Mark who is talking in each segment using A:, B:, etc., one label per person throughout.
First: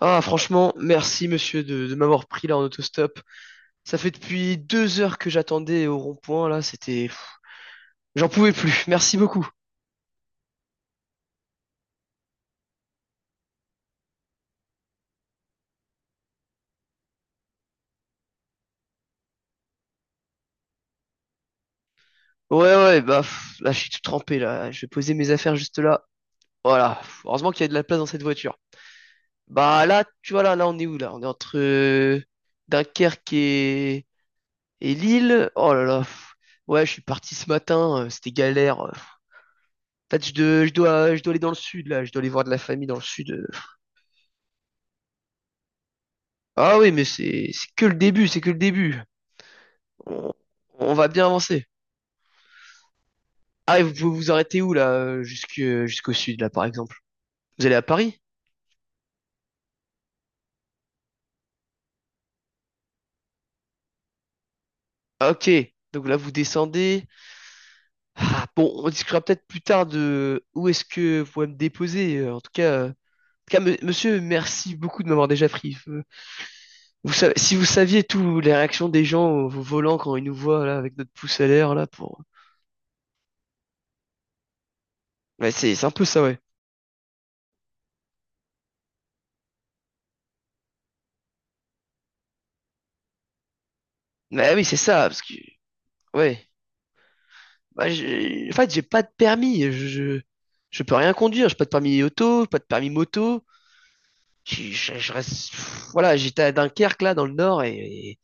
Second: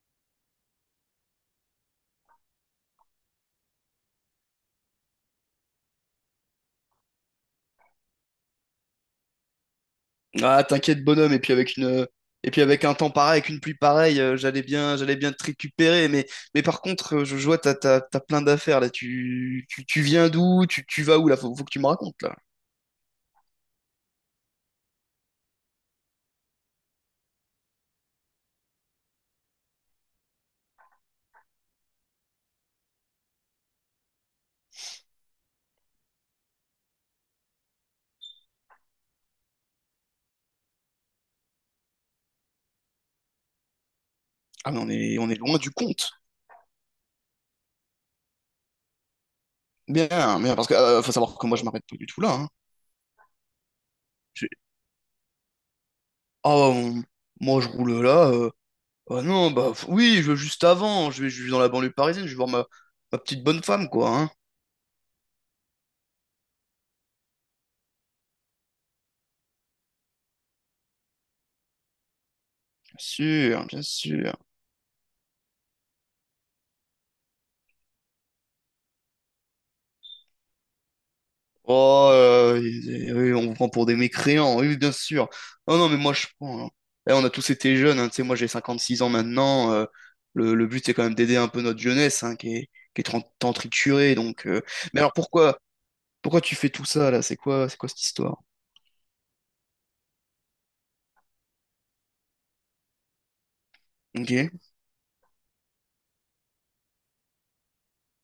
A: Ah, franchement, merci monsieur de m'avoir pris là en autostop. Ça fait depuis 2 heures que j'attendais au rond-point là. J'en pouvais plus, merci beaucoup.
B: Ah, t'inquiète, bonhomme, et puis avec un temps pareil, avec une pluie pareille, j'allais bien te récupérer, mais par contre, je vois, t'as plein d'affaires, là, tu viens d'où, tu vas où, là, faut que tu me racontes, là.
A: Ouais, ouais, bah, là je suis tout trempé là, je vais poser mes affaires juste là. Voilà, heureusement qu'il y a de la place dans cette voiture. Bah là, tu vois là, là on est où là? On est entre Dunkerque et Lille. Oh là là, pff. Ouais, je suis parti ce matin, c'était galère. En fait, je dois aller dans le sud là, je dois aller voir de la famille dans le sud.
B: Ah, mais on est loin du compte.
A: Ah oui, mais c'est que le début, c'est que le début. On,
B: Bien, Bien, parce que,
A: on va
B: faut
A: bien
B: savoir que moi, je
A: avancer.
B: m'arrête pas du tout là, hein.
A: Ah, et vous pouvez vous
B: J'ai-
A: arrêter où là, jusqu'au sud là,
B: Ah,
A: par exemple?
B: on- Moi,
A: Vous
B: je
A: allez à
B: roule
A: Paris?
B: là, ah non, oui, je vais juste avant, je vais dans la banlieue parisienne, je vais voir ma petite bonne femme, quoi, hein.
A: Ah, ok. Donc là, vous descendez. Ah, bon, on discutera peut-être plus tard de où est-ce que vous pouvez me déposer. En tout cas, euh, en tout
B: Bien
A: cas,
B: sûr, bien
A: monsieur,
B: sûr.
A: merci beaucoup de m'avoir déjà pris. Vous savez, si vous saviez toutes les réactions des gens au volant quand ils nous voient là avec notre pouce à l'air là
B: Oh,
A: pour.
B: on vous prend pour des mécréants, oui, bien sûr.
A: Ouais, c'est
B: Non,
A: c'est
B: non,
A: un
B: mais
A: peu
B: moi,
A: ça,
B: je
A: ouais.
B: prends, hein. Eh, on a tous été jeunes, hein, tu sais, moi, j'ai 56 ans maintenant. Le but, c'est quand même d'aider un peu notre jeunesse, hein, qui est tant triturée. Donc,
A: Bah oui, c'est
B: mais
A: ça,
B: alors,
A: parce que
B: pourquoi
A: ouais.
B: tu fais tout ça, là? C'est
A: Bah,
B: quoi cette histoire?
A: en fait, j'ai pas de permis. Je peux rien conduire. J'ai pas de permis auto, pas de permis moto.
B: Ok.
A: Je reste, voilà, j'étais à Dunkerque, là, dans le nord, et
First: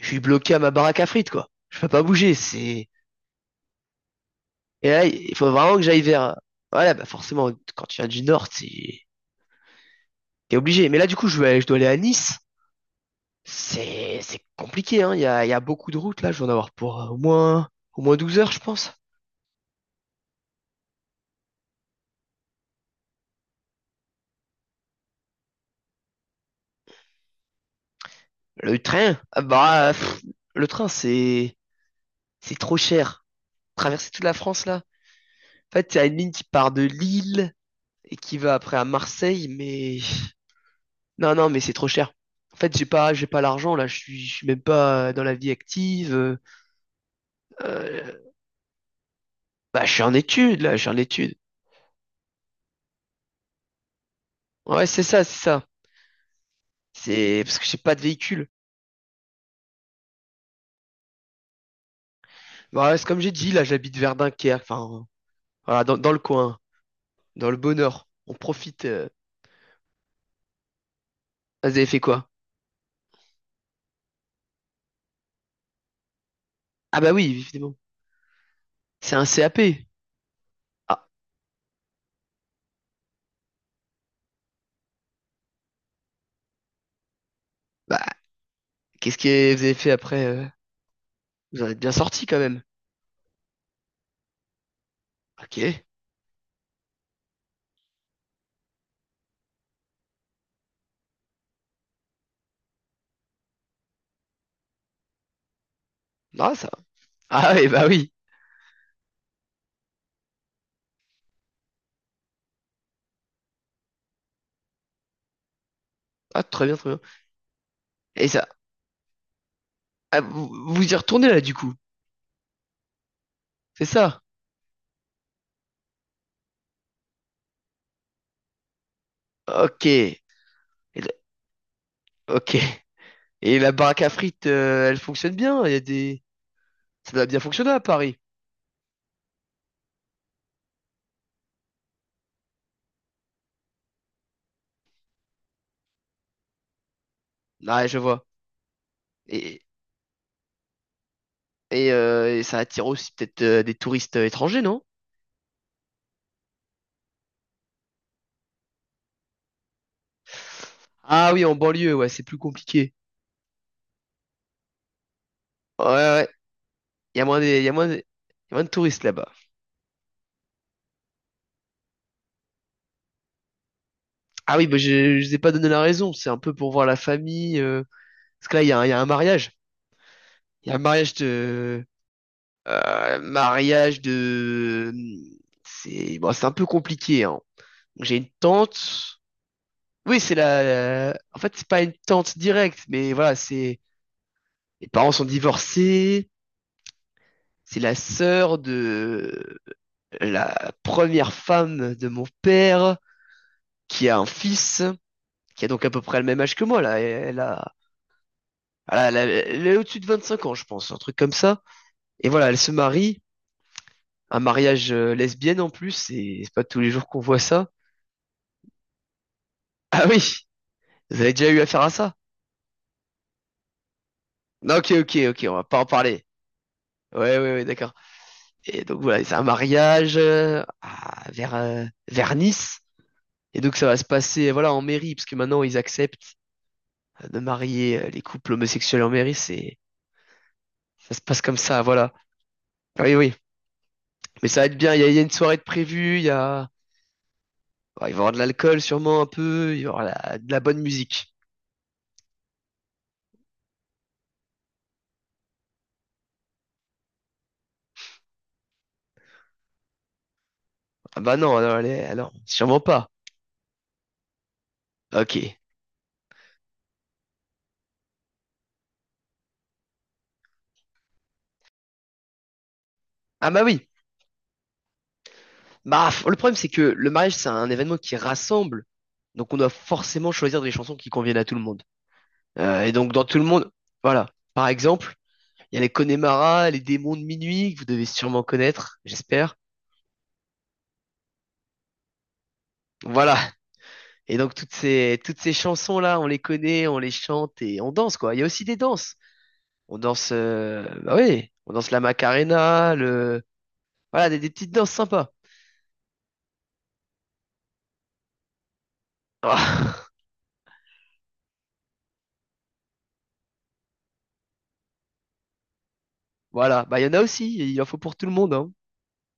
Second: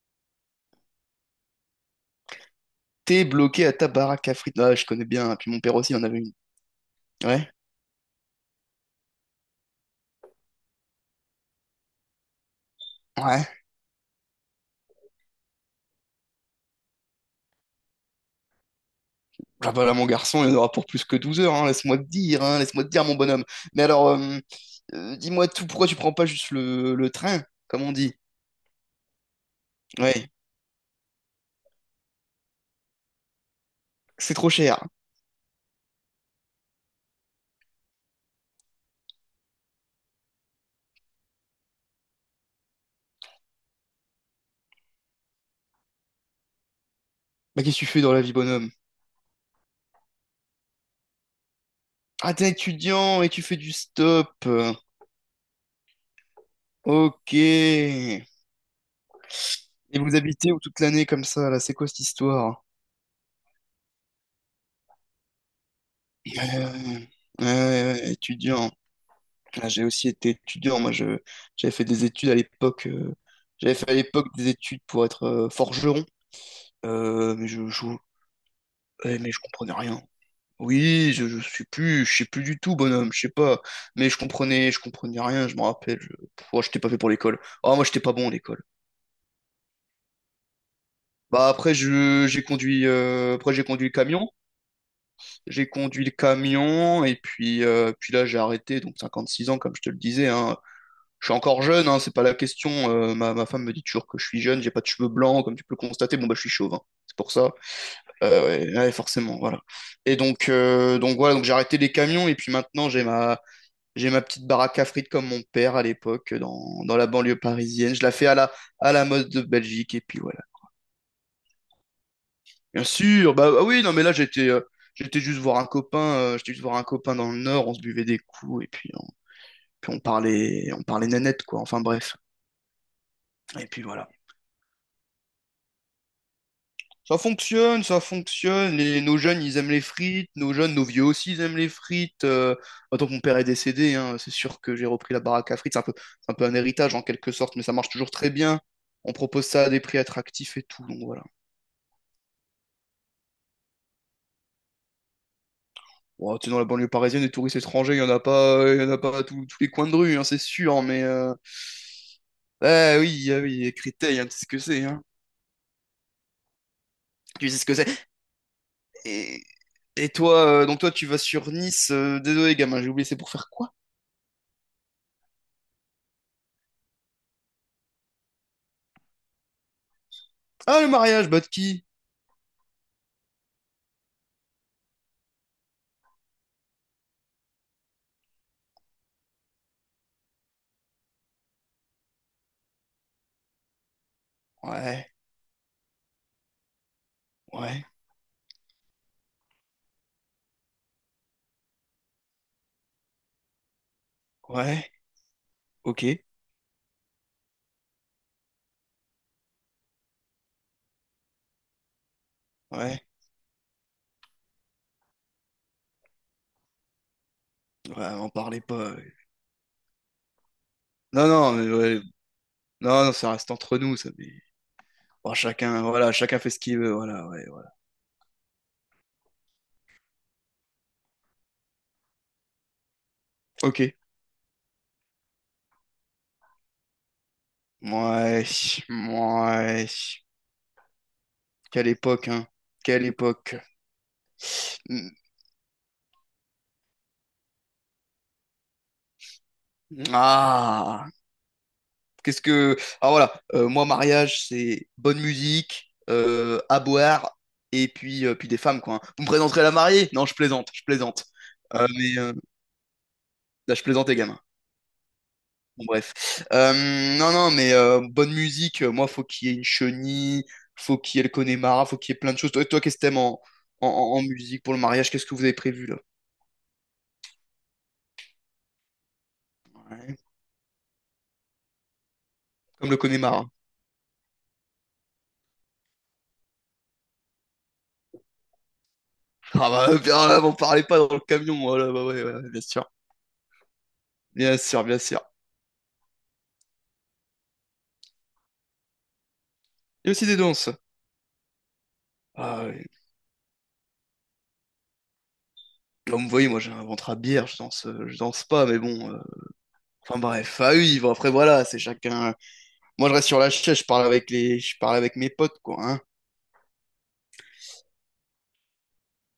A: je suis bloqué à ma baraque à frites, quoi. Je peux pas bouger.
B: T'es bloqué à ta baraque à frites. Là, je
A: Et là,
B: connais bien,
A: il
B: hein.
A: faut
B: Puis mon
A: vraiment
B: père
A: que
B: aussi, il
A: j'aille
B: en avait une.
A: vers, voilà, bah,
B: Ouais.
A: forcément, quand tu viens du nord, t'es, obligé. Mais là, du coup, je dois aller à Nice.
B: Ouais.
A: C'est compliqué, hein. Il y a beaucoup de routes, là. Je vais en avoir pour au moins 12 heures, je pense.
B: Ah bah là, mon garçon, il y en aura pour plus que 12 heures, hein, laisse-moi te dire, hein, laisse-moi te dire, mon bonhomme. Mais alors, dis-moi tout, pourquoi tu prends pas juste le train, comme on dit?
A: Le train, ah bah,
B: Ouais,
A: le train, c'est trop cher. Traverser toute la
B: c'est trop
A: France là.
B: cher.
A: En fait, il y a une ligne qui part de Lille et qui va après à Marseille, mais non, non, mais c'est trop cher. En fait, j'ai pas l'argent là. Je suis même pas dans la vie active.
B: Bah, qu'est-ce que tu fais dans la
A: Euh,
B: vie, bonhomme?
A: bah, je suis en études là, je suis en études.
B: Ah, t'es étudiant et tu fais du stop.
A: Ouais, c'est ça, c'est ça.
B: Ok.
A: C'est parce que j'ai pas de
B: Et
A: véhicule.
B: vous habitez où toute l'année comme ça, là? C'est quoi cette histoire?
A: Bah, c'est comme j'ai dit là, j'habite vers Dunkerque, enfin, voilà, dans le coin,
B: Euh, ouais,
A: dans le
B: ouais,
A: bonheur.
B: ouais,
A: On
B: étudiant.
A: profite.
B: Ah, j'ai aussi été étudiant,
A: Ah,
B: j'avais
A: vous avez
B: fait
A: fait
B: des
A: quoi?
B: études à l'époque. J'avais fait à l'époque des études pour être forgeron.
A: Ah bah oui,
B: Euh, mais je,
A: évidemment.
B: je-
A: C'est
B: Eh,
A: un
B: mais je comprenais
A: CAP.
B: rien.
A: Ah,
B: Oui, je suis plus, je sais plus du tout, bonhomme, je sais pas. Mais je comprenais rien, je me rappelle. Pff, oh, j'étais pas fait pour l'école. Ah, moi, j'étais pas
A: bah,
B: bon à l'école.
A: qu'est-ce que vous avez fait après?
B: Bah
A: Vous en
B: après,
A: êtes bien sorti quand
B: j'ai
A: même.
B: conduit, après j'ai conduit le camion, j'ai
A: Ok.
B: conduit le camion et puis, puis là j'ai arrêté, donc 56 ans comme je te le disais, hein. Je suis encore jeune, hein, c'est pas la question. Ma femme me dit toujours que je suis jeune, j'ai pas de cheveux blancs, comme tu peux le constater. Bon bah je suis
A: Non, ça.
B: chauve, hein, c'est pour ça.
A: Ah et bah oui.
B: Ouais, ouais, forcément, voilà. Et donc, voilà, donc j'ai arrêté les camions et puis maintenant j'ai ma petite baraque à frites comme mon père à l'époque
A: Ah, très bien, très
B: dans
A: bien.
B: la banlieue parisienne. Je la fais
A: Et
B: à
A: ça.
B: à la mode de Belgique et puis
A: Ah,
B: voilà.
A: vous y retournez là, du coup.
B: Bien sûr, bah, ah oui,
A: C'est
B: non mais là
A: ça.
B: j'étais j'étais juste voir un copain, j'étais juste voir un copain dans le Nord, on se buvait des coups
A: Ok.
B: puis on
A: Et
B: parlait, on parlait
A: le-
B: nénette quoi. Enfin bref.
A: ok. Et
B: Et
A: la
B: puis
A: baraque
B: voilà.
A: à frites, elle fonctionne bien. Il y a des. Ça
B: Ça
A: doit bien fonctionner à
B: fonctionne, ça
A: Paris.
B: fonctionne. Les- nos jeunes, ils aiment les frites. Nos jeunes, nos vieux aussi, ils aiment les frites. Maintenant que mon père est décédé, hein, c'est sûr que j'ai repris la baraque à frites. C'est un peu un héritage en quelque sorte, mais ça
A: Ouais,
B: marche
A: je
B: toujours
A: vois.
B: très bien. On propose
A: Et,
B: ça à des prix attractifs et tout. Donc voilà.
A: et ça attire aussi peut-être des touristes étrangers, non?
B: Bon, tu sais, dans la banlieue parisienne, des touristes étrangers, il y en a pas à tous tous les coins de rue, hein, c'est sûr. Mais
A: Ah oui, en banlieue, ouais, c'est plus compliqué.
B: ah oui, ah oui, Créteil, hein, tu sais ce que c'est, hein.
A: Ouais, ouais. Ouais. Il y a moins de,
B: Tu sais
A: il
B: ce
A: y a
B: que
A: moins de, il
B: c'est.
A: y a moins de touristes là-bas.
B: Et, et toi, toi, tu vas sur Nice. Désolé, gamin, j'ai oublié. C'est pour faire quoi?
A: Ah oui, bah, je vous ai pas donné la raison. C'est un peu pour voir la famille. Parce que là, il y a un mariage. Il y a un
B: Ah, le
A: mariage
B: mariage, bah de qui?
A: de. Mariage de... C'est bon, c'est un peu compliqué, hein. J'ai une tante. Oui, c'est la... En fait, c'est pas une tante directe, mais voilà, c'est... Les
B: Ouais,
A: parents sont divorcés. C'est
B: ouais,
A: la sœur de la première femme de mon père qui a un fils,
B: ouais,
A: qui a donc à peu
B: ok,
A: près le même âge que moi, là. Elle a... voilà, elle est au-dessus de 25 ans, je pense, un truc comme ça. Et voilà, elle se
B: ouais,
A: marie. Un mariage lesbienne en plus, et c'est pas tous les jours qu'on voit ça.
B: ouais, en parlez pas, ouais.
A: Ah oui, vous
B: Non,
A: avez déjà
B: non,
A: eu
B: mais
A: affaire à
B: ouais,
A: ça?
B: non, non, ça reste entre nous, ça, mais...
A: Non, ok, ok,
B: bon,
A: ok, on va pas
B: chacun,
A: en
B: voilà,
A: parler.
B: chacun fait ce qu'il veut, voilà,
A: Ouais, ouais,
B: ouais, ouais.
A: ouais, d'accord. Et donc voilà, c'est un mariage vers Nice. Et donc
B: Ok.
A: ça va se passer voilà, en mairie, parce que maintenant ils acceptent de marier les
B: Ouais,
A: couples homosexuels en mairie. C'est
B: ouais,
A: Ça se passe comme ça,
B: quelle
A: voilà.
B: époque, hein, quelle
A: Oui, oui.
B: époque.
A: Mais ça va être bien, il y a,
B: Mm.
A: il y a une soirée de prévue, ouais, il va y avoir de l'alcool sûrement un peu, il y aura de la bonne
B: Ah,
A: musique.
B: qu'est-ce que... Ah, voilà, moi, mariage, c'est bonne musique, à boire, et puis, puis des femmes, quoi, hein. Vous me présenterez la mariée? Non, je plaisante, je
A: Ah
B: plaisante.
A: bah non, alors,
B: Euh,
A: allez,
B: mais,
A: alors,
B: euh,
A: sûrement pas.
B: là, je plaisante, les gamins.
A: Ok.
B: Bon, bref. Euh, non, non, mais bonne musique, moi, faut qu'il y ait une chenille, faut qu'il y ait le Connemara, faut qu'il y ait plein de choses. Toi, toi, qu'est-ce que t'aimes en,
A: Ah bah oui.
B: en, en- musique pour le mariage? Qu'est-ce que vous avez prévu là?
A: Bah, le problème, c'est que le mariage, c'est un événement qui rassemble. Donc, on doit
B: Ouais.
A: forcément choisir des chansons qui conviennent à tout le monde.
B: Comme
A: Et
B: le
A: donc, dans tout le
B: Connemara.
A: monde, voilà. Par exemple, il y a les Connemara, les démons de minuit, que vous devez sûrement connaître, j'espère.
B: Ah bah, bien, là, vous parlez pas dans le camion, voilà, bah ouais, ouais, bien sûr.
A: Voilà. Et donc,
B: Bien
A: toutes
B: sûr, bien sûr.
A: ces, toutes ces chansons-là, on les connaît, on les chante et on danse, quoi. Il y a aussi des danses. On
B: Il y a aussi
A: danse,
B: des danses.
A: bah oui, on danse la
B: Ah, ouais.
A: Macarena, le, voilà, des petites danses sympas.
B: Comme vous voyez, moi j'ai un ventre à bière, je danse pas, mais bon. Enfin bref, ah oui, bon, après voilà, c'est chacun. Moi je reste sur la chaise, je parle avec mes potes quoi, hein.
A: Voilà. Bah, il y en a aussi. Il en faut pour tout le monde, hein.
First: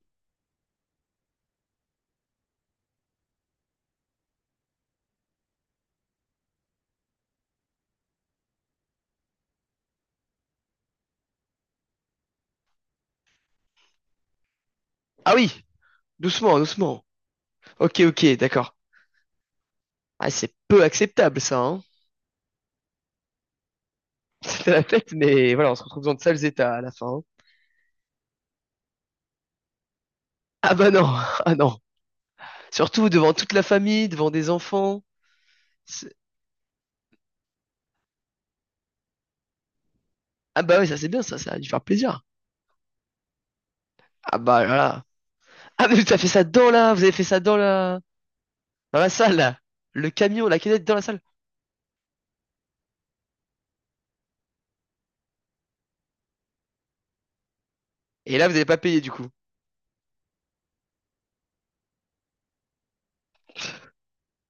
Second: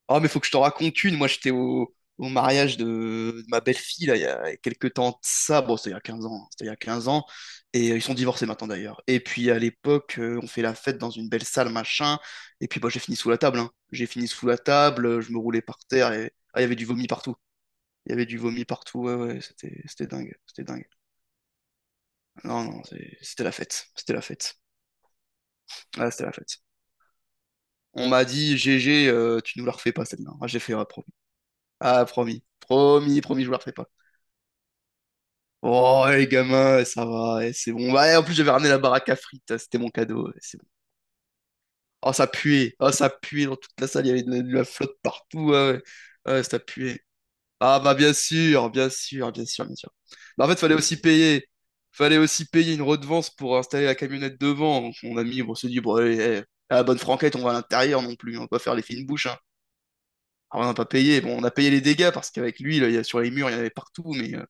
B: Oh, mais faut que je te raconte une. Moi, j'étais au mariage de ma belle-fille, là, il y a quelques temps de ça. Bon, c'était il y a 15 ans, hein. C'était il y a 15 ans. Et ils sont divorcés maintenant, d'ailleurs. Et puis, à l'époque, on fait la fête dans une belle salle, machin. Et puis, bah, j'ai fini sous la table, hein. J'ai fini sous la table. Je
A: Ah
B: me roulais
A: oui,
B: par terre. Et...
A: doucement,
B: Ah, il y avait du
A: doucement.
B: vomi partout.
A: Ok,
B: Il y avait
A: ok,
B: du vomi
A: d'accord.
B: partout. Ouais, ouais, c'était
A: Ah,
B: dingue.
A: c'est
B: C'était
A: peu
B: dingue.
A: acceptable ça, hein.
B: Non, non, c'était la fête. C'était la fête.
A: C'était la fête, mais voilà, on se retrouve
B: Ah,
A: dans de
B: c'était la
A: sales
B: fête.
A: états à la fin. Hein.
B: On m'a dit, GG, tu nous la refais pas, celle-là. Ah, j'ai fait,
A: Ah
B: ouais,
A: bah non,
B: promis.
A: ah non.
B: Ah, promis.
A: Surtout
B: Promis,
A: devant
B: promis, je
A: toute
B: vous la
A: la
B: refais pas.
A: famille, devant des enfants.
B: Oh,
A: C'est-
B: les gamins, ouais, ça va, eh, c'est bon. Ouais, en plus, j'avais ramené la baraque à frites, c'était mon cadeau, ouais, c'est
A: Ah
B: bon.
A: bah oui, ça c'est bien ça, ça a dû faire plaisir.
B: Oh, ça puait dans toute la salle, il y avait de
A: Ah
B: de la
A: bah
B: flotte
A: là.
B: partout, ouais, ouais,
A: Ah mais vous avez fait ça
B: ouais, ça
A: dans la,
B: puait.
A: vous avez fait ça
B: Ah, bah, bien sûr, bien
A: dans la
B: sûr,
A: salle
B: bien
A: là.
B: sûr, bien sûr.
A: Le
B: Bah,
A: camion,
B: en fait,
A: la canette dans la salle.
B: fallait aussi payer une redevance pour installer la camionnette devant. Donc, mon ami, on s'est dit, bon, allez, eh, à la bonne franquette, on va à l'intérieur non plus,
A: Et
B: on
A: là
B: va
A: vous
B: pas
A: n'avez
B: faire
A: pas
B: les
A: payé
B: fines
A: du coup.
B: bouches, hein. Alors, on n'a pas payé, bon, on a payé les dégâts parce qu'avec lui, là, il y a, sur les murs, il y en avait partout, mais.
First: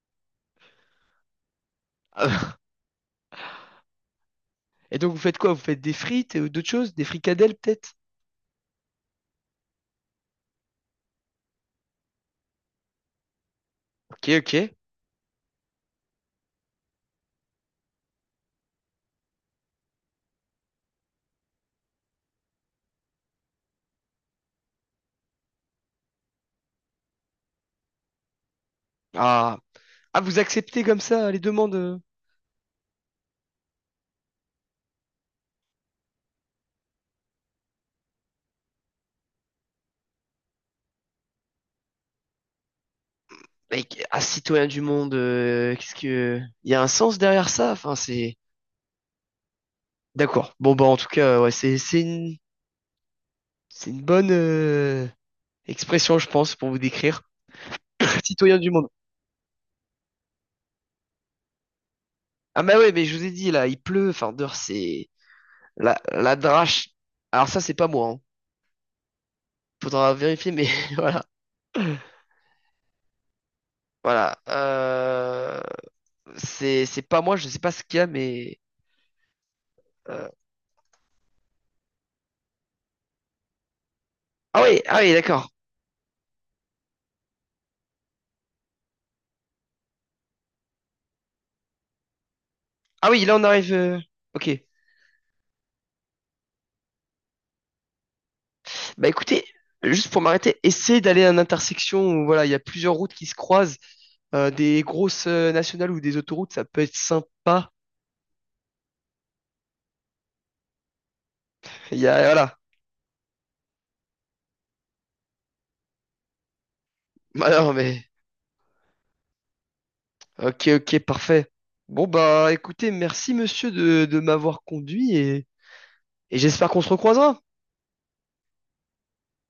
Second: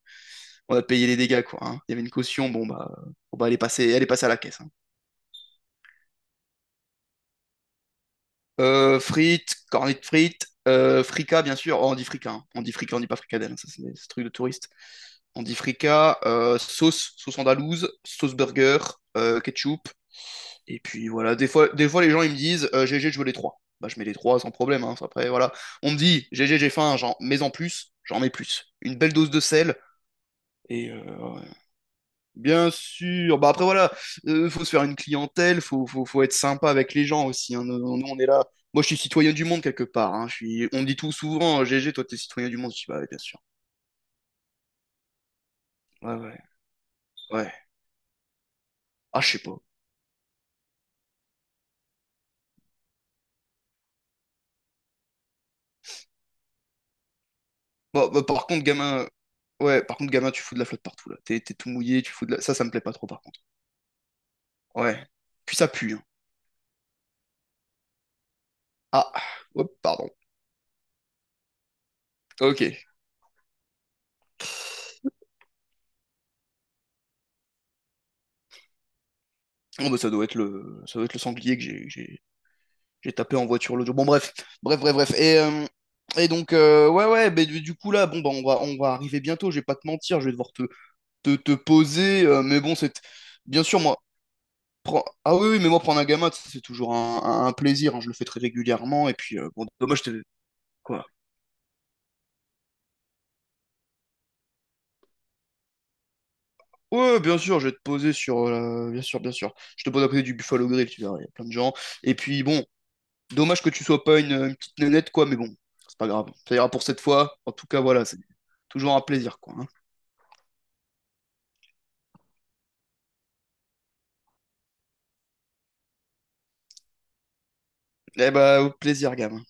B: On a payé les dégâts, quoi, hein. Il y avait une
A: Ah
B: caution,
A: bah.
B: bon, bah, elle est passée à la caisse, hein.
A: Et donc vous faites quoi? Vous faites des frites ou d'autres choses? Des fricadelles peut-être?
B: Frites, cornets de frites, fricas, bien sûr. Oh, on dit fricas, hein. On dit fricas, on dit pas fricadelle, hein. Ça c'est ce truc
A: Ok,
B: de touriste.
A: ok.
B: On dit fricas, sauce, sauce andalouse, sauce burger, ketchup. Et puis voilà, des fois les gens ils me disent GG, je veux les trois. Bah je mets les trois sans problème, hein. Après voilà, on me dit GG, j'ai faim, j'en mets en plus, j'en mets plus. Une belle dose de
A: Ah.
B: sel
A: Ah, vous acceptez
B: et
A: comme ça les demandes?
B: bien sûr. Bah après voilà, faut se faire une clientèle, faut être sympa avec les gens aussi, hein. Nous, nous, on est là. Moi je suis citoyen du monde quelque part, hein. Je suis... On me dit tout souvent, GG, toi t'es citoyen du monde. Je dis bah ouais, bien sûr.
A: Mec, un citoyen du monde, qu'est-ce
B: Ouais,
A: que...
B: ouais,
A: Il y a un sens derrière
B: ouais.
A: ça? Enfin, c'est...
B: Ah je sais pas.
A: D'accord. Bon, bah, en tout cas, ouais, c'est une bonne expression, je pense, pour vous décrire.
B: Bah, bah, par
A: Citoyen
B: contre
A: du monde.
B: gamin, ouais, par contre gamin, tu fous de la flotte partout là. T'es, t'es tout mouillé, tu fous de la. Ça
A: Ah,
B: ça me
A: bah
B: plaît
A: ouais,
B: pas
A: mais
B: trop
A: je
B: par
A: vous ai
B: contre.
A: dit, là, il pleut. Enfin, dehors,
B: Ouais.
A: c'est...
B: Puis ça pue,
A: La,
B: hein.
A: la drache. Alors ça, c'est pas moi, hein.
B: Ah. Hop, pardon.
A: Faudra vérifier, mais voilà.
B: Ok.
A: Voilà. C'est pas moi, je sais pas ce qu'il y a, mais...
B: Bon bah ça doit
A: euh,
B: être le, ça doit être le sanglier que j'ai, que j'ai tapé en voiture l'audio. Bon,
A: Ah
B: bref,
A: oui,
B: bref,
A: ah
B: bref.
A: oui,
B: Et,
A: d'accord.
B: ouais, ouais, mais du coup, là, bon, bah, on va arriver bientôt, je vais pas te mentir, je vais devoir te, te, te poser, mais bon, c'est...
A: Ah oui, là, on
B: Bien
A: arrive...
B: sûr, moi,
A: ok.
B: oui, mais moi, prendre un gamin, c'est toujours un plaisir, hein, je le fais très
A: Bah
B: régulièrement, et puis,
A: écoutez,
B: bon, dommage,
A: juste
B: je t'ai...
A: pour m'arrêter, essayez
B: Quoi?
A: d'aller à une intersection où voilà, il y a plusieurs routes qui se croisent, des grosses nationales ou des autoroutes, ça peut être
B: Ouais, bien sûr, je
A: sympa.
B: vais te poser sur... bien sûr, bien sûr. Je te pose à côté du Buffalo Grill, tu verras, il y a plein de gens.
A: Il y
B: Et
A: a
B: puis,
A: voilà.
B: bon, dommage que tu sois pas une petite nénette, quoi, mais bon, c'est pas grave. Ça ira pour cette fois.
A: Bah
B: En tout
A: non,
B: cas, voilà,
A: mais
B: c'est toujours un plaisir, quoi, hein.
A: ok, ok, parfait. Bon bah écoutez, merci monsieur de m'avoir conduit et j'espère qu'on se recroisera.
B: Eh bah, au plaisir, gamin.